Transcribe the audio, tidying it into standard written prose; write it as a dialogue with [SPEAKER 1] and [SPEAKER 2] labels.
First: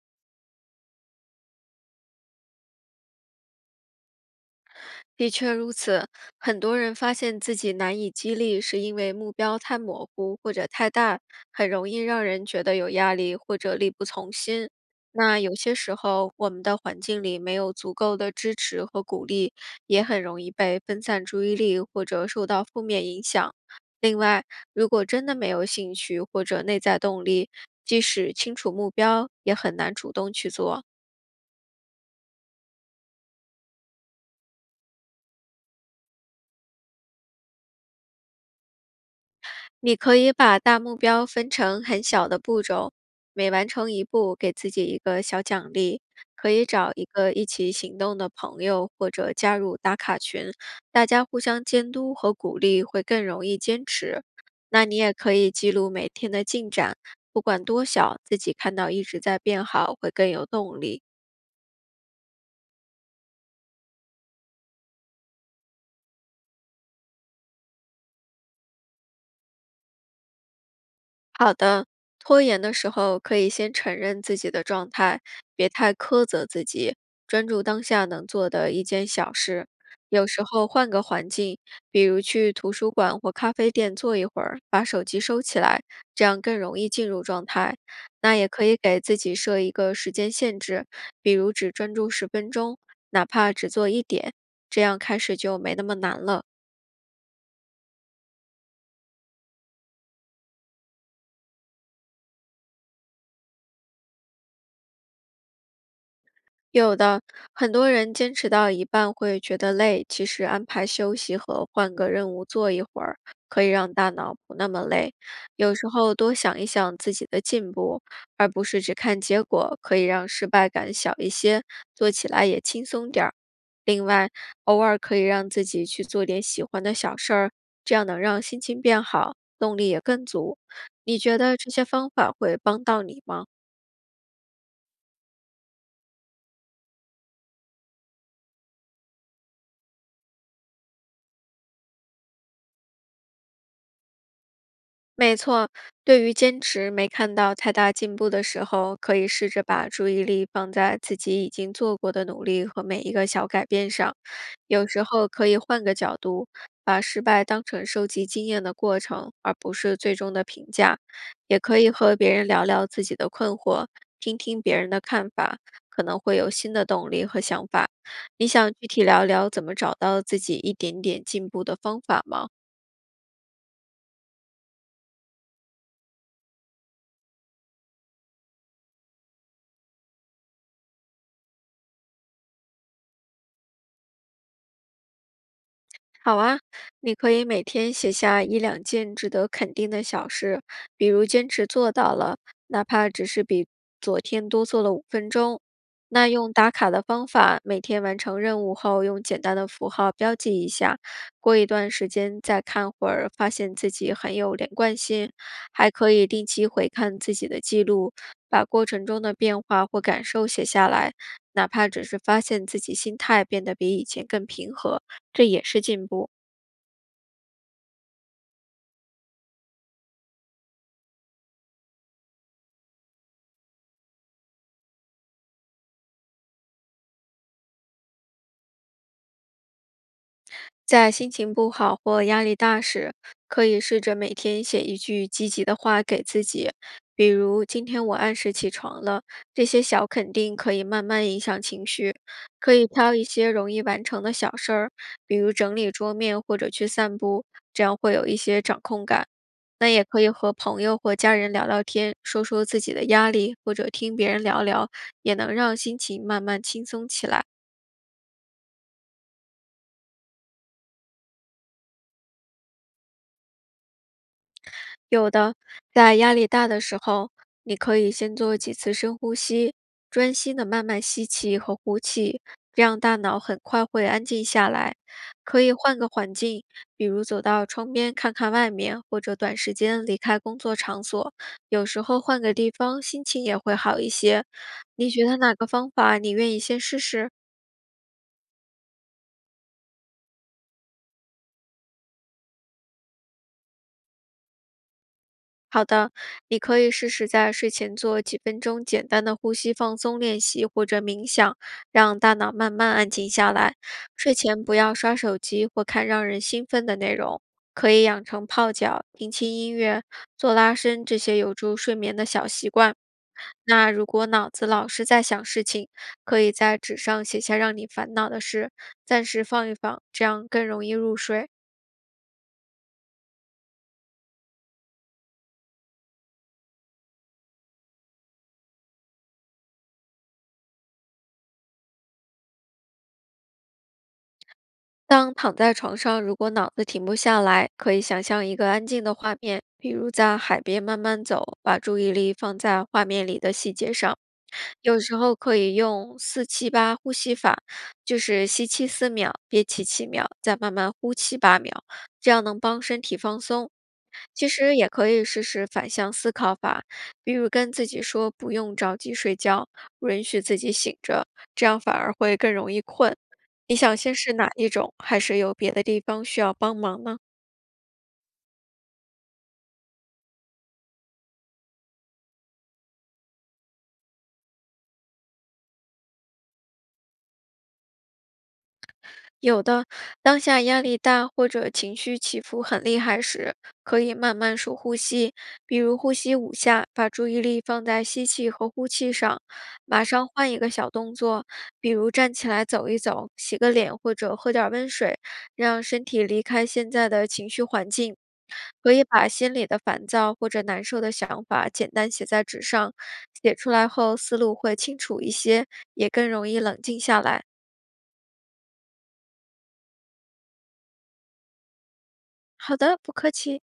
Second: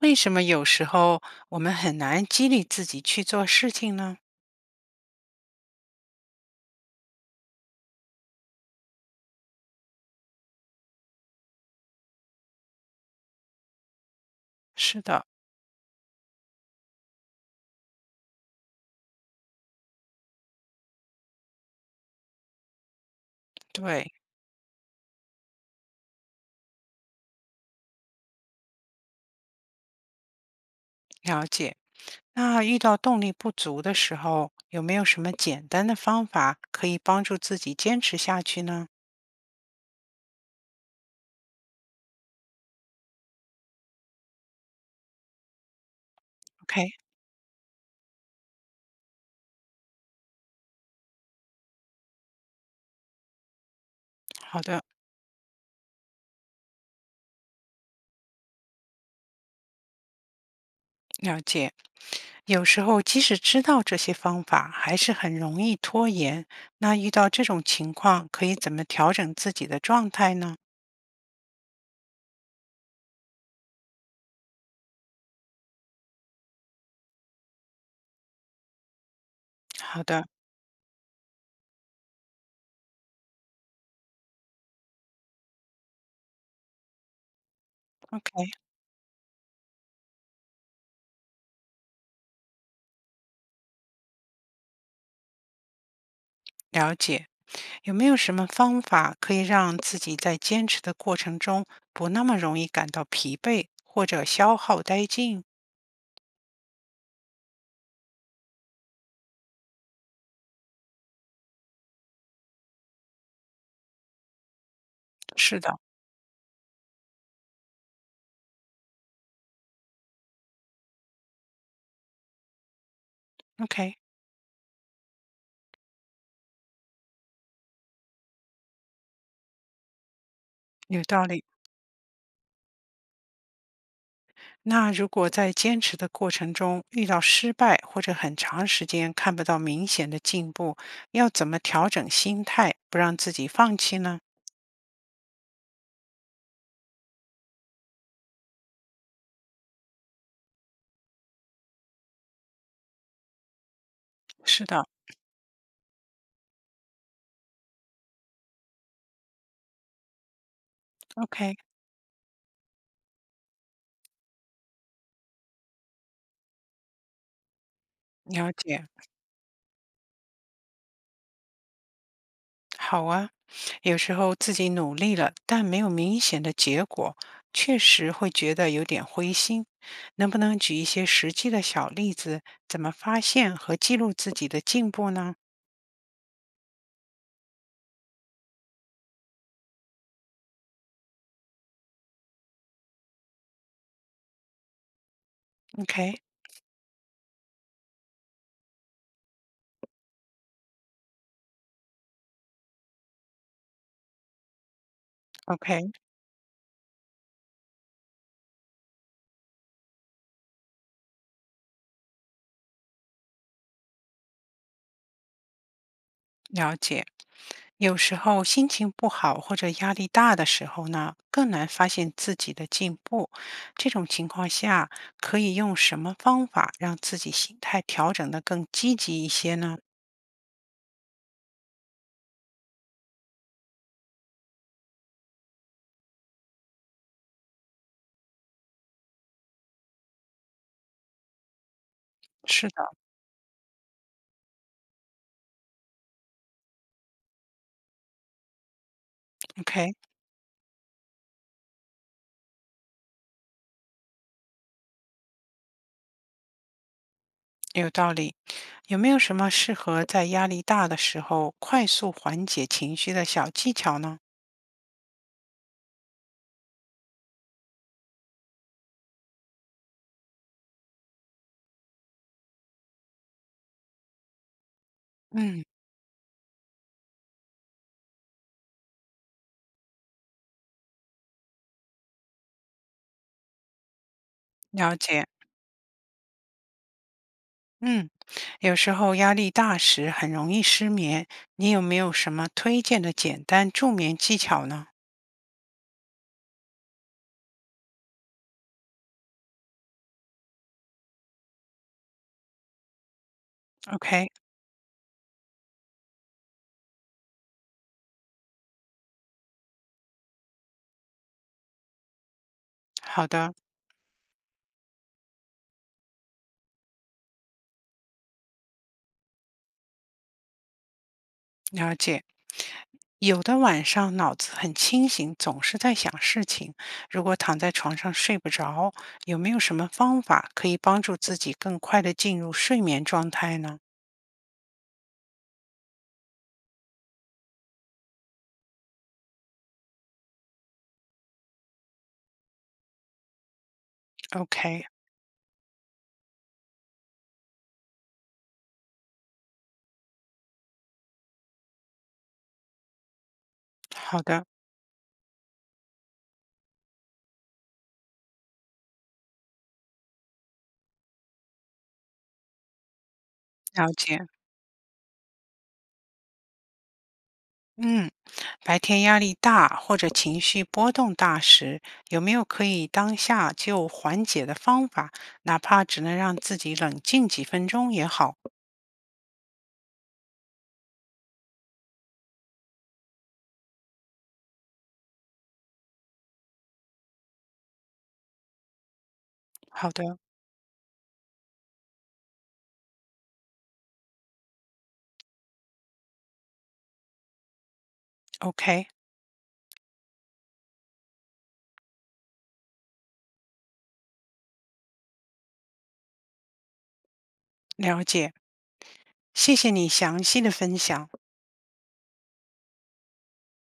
[SPEAKER 1] 为什么有时候我们很难激励自己去做事情呢？
[SPEAKER 2] 的确如此，很多人发现自己难以激励，是因为目标太模糊或者太大，很容易让人觉得有压力或者力不从心。
[SPEAKER 1] 是的，
[SPEAKER 2] 那有些时候，我们的环境里没有足够的支持和鼓励，也很容易被分散注意力或者受到负面影响。
[SPEAKER 1] 对，
[SPEAKER 2] 另外，如果真的没有兴趣或者内在动力，即使清楚目标，也很难主动去做。
[SPEAKER 1] 了解。那遇到动力不足的时候，有没有什么简单的方法可以帮助自己坚持下去呢
[SPEAKER 2] 你可以把大目标分成很小的步骤，每完成一步给自己一个小奖励。可以
[SPEAKER 1] ？OK，
[SPEAKER 2] 找一个一起行动的朋友，或者加入打卡群，大家互相监督和鼓励，会更容易坚持。
[SPEAKER 1] 好的，
[SPEAKER 2] 那你也可以记录每天的进展，不管多小，自己看到一直在变好，会更有动力。
[SPEAKER 1] 了解。有时候即使知道这些方法，还是很容易拖延。那遇到这种情况，可以怎么调整自己的状态呢？
[SPEAKER 2] 好的，拖延的时候可以先承认自己的状态，别太苛责自己，专注当下能做的一件小事。
[SPEAKER 1] 好的
[SPEAKER 2] 有时候换个环境，比如去图书馆或咖啡店坐一会儿，把手机收起来，这样更容易进入状态。那也
[SPEAKER 1] ，OK，
[SPEAKER 2] 可以给自己设一个时间限制，比如只专注10分钟，哪怕只做一点，这样开始就没那么难了。
[SPEAKER 1] 了解。有没有什么方法可以让自己在坚持的过程中不那么容易感到疲惫或者消耗殆尽？
[SPEAKER 2] 有的，很多人坚持到一半会觉得累，其实安排休息和换个任务做一会儿，可以让大脑不那么累。
[SPEAKER 1] 是
[SPEAKER 2] 有
[SPEAKER 1] 的，
[SPEAKER 2] 时候多想一想自己的进步，而不是只看结果，可以让失败感小一些，做起来也轻松点儿。
[SPEAKER 1] OK，
[SPEAKER 2] 另外，偶尔可以让自己去做点喜欢的小事儿，这样能让心情变好，动力也更足。
[SPEAKER 1] 有
[SPEAKER 2] 你
[SPEAKER 1] 道
[SPEAKER 2] 觉
[SPEAKER 1] 理。
[SPEAKER 2] 得这些方法会帮到你吗？
[SPEAKER 1] 那如果在坚持的过程中遇到失败，或者很长时间看不到明显的进步，要怎么调整心态，不让自己放弃呢？
[SPEAKER 2] 没错，对于坚持没看到太大进步的时候，可以试着把注意力放在自己已经做过的努力和每一个小改变上。
[SPEAKER 1] 是的。
[SPEAKER 2] 有时候可以换个角度，把失败当成收集经验的过程，而不是最终的评价。
[SPEAKER 1] OK，
[SPEAKER 2] 也可以和别人聊聊自己的困惑，听听别人的看法，可能会有新的动力和想法。你
[SPEAKER 1] 了
[SPEAKER 2] 想具
[SPEAKER 1] 解。
[SPEAKER 2] 体聊聊怎么找到自己一点点进步的方法吗？
[SPEAKER 1] 好啊，有时候自己努力了，但没有明显的结果，确实会觉得有点灰心。能不能举一些实际的小例子，怎么发现和记录自己的进步呢
[SPEAKER 2] 好啊，你可以每天写下一两件值得肯定的小事，比如坚持做到了，哪怕只是比昨天多做了5分钟。
[SPEAKER 1] ？OK，OK，
[SPEAKER 2] 那用打卡的方法，每天完成任务后，用简单的符号标记一下，过一段时间再看会儿，发现自己很有连贯性。还可以定期回看自己的记录，把过程中的变化或感受写下来，哪怕只是发现自己心态变得比以前更平和。这也是进步。
[SPEAKER 1] 了解。有时候心情不好或者压力大的时候呢，更难发现自己的进步。这种情况下，可以用什么方法让自己心态调整得更积极一些呢？
[SPEAKER 2] 在心情不好或压力大时，可以试着每天写一句积极的话给自己，比如“今天我按时起床了”。这些小肯定可以慢慢影响情绪。
[SPEAKER 1] 是
[SPEAKER 2] 可
[SPEAKER 1] 的
[SPEAKER 2] 以挑一些容易完成的小事儿，比如整理桌面或者去散步，这样会有一些掌控感。那
[SPEAKER 1] ，OK，
[SPEAKER 2] 也可以和朋友或家人聊聊天，说说自己的压力，或者听别人聊聊，也能让心情慢慢轻松起来。
[SPEAKER 1] 有道理。有没有什么适合在压力大的时候快速缓解情绪的小技巧呢？
[SPEAKER 2] 有的，在压力大的时候，你可以先做几次深呼吸，专心的慢慢吸气和呼气，这样大脑很快会安静下来。可
[SPEAKER 1] 嗯，
[SPEAKER 2] 以换个环境，比如走到窗边看看外面，或者短时间离开工作场所。有时候换个地方，心情也会好一些。
[SPEAKER 1] 了
[SPEAKER 2] 你
[SPEAKER 1] 解。
[SPEAKER 2] 觉得哪个方法你愿意先试试？
[SPEAKER 1] 嗯，有时候压力大时很容易失眠，你有没有什么推荐的简单助眠技巧呢
[SPEAKER 2] 好的，你可以试试在睡前做几分钟简单的呼吸放松练习或者冥想，让大脑慢慢安静下来。
[SPEAKER 1] ？OK，
[SPEAKER 2] 睡前不要刷手机或看让人兴奋的内容，可以养成泡脚、听轻音乐、做拉伸这些有助睡眠的小习惯。
[SPEAKER 1] 好的，
[SPEAKER 2] 那如果脑子老是在想事情，可以在纸上写下让你烦恼的事，暂时放一放，这样更容易入睡。
[SPEAKER 1] 了解。有的晚上脑子很清醒，总是在想事情。如果躺在床上睡不着，有没有什么方法可以帮助自己更快的进入睡眠状态呢
[SPEAKER 2] 当躺在床上，如果脑子停不下来，可以想象一个安静的画面，比如在海边慢慢走，把注意力放在画面里的细节上。
[SPEAKER 1] ？OK，
[SPEAKER 2] 有时候可以用四七八呼吸法，就是吸气4秒，憋气7秒，再慢慢呼气8秒，这样能帮身体放松。
[SPEAKER 1] 好的，
[SPEAKER 2] 其实也可以试试反向思考法，比如跟自己说不用着急睡觉，允许自己醒着，这样反而会更容易困。你
[SPEAKER 1] 了
[SPEAKER 2] 想先
[SPEAKER 1] 解。
[SPEAKER 2] 试哪一种，还是有别的地方需要帮忙呢？
[SPEAKER 1] 嗯，白天压力大或者情绪波动大时，有没有可以当下就缓解的方法？哪怕只能让自己冷静几分钟也好。
[SPEAKER 2] 有的，当下压力大或者情绪起伏很厉害时，可以慢慢数呼吸，比如呼吸5下，把注意力放在吸气和呼气上。
[SPEAKER 1] 好
[SPEAKER 2] 马
[SPEAKER 1] 的
[SPEAKER 2] 上换一个小动作，比如站起来走一走，洗个脸或者喝点温水，让身体离开现在的情绪环境。
[SPEAKER 1] ，OK，
[SPEAKER 2] 可以把心里的烦躁或者难受的想法简单写在纸上，写出来后思路会清楚一些，也更容易冷静下来。
[SPEAKER 1] 了解，谢谢你详细的分享。
[SPEAKER 2] 好的，不客气。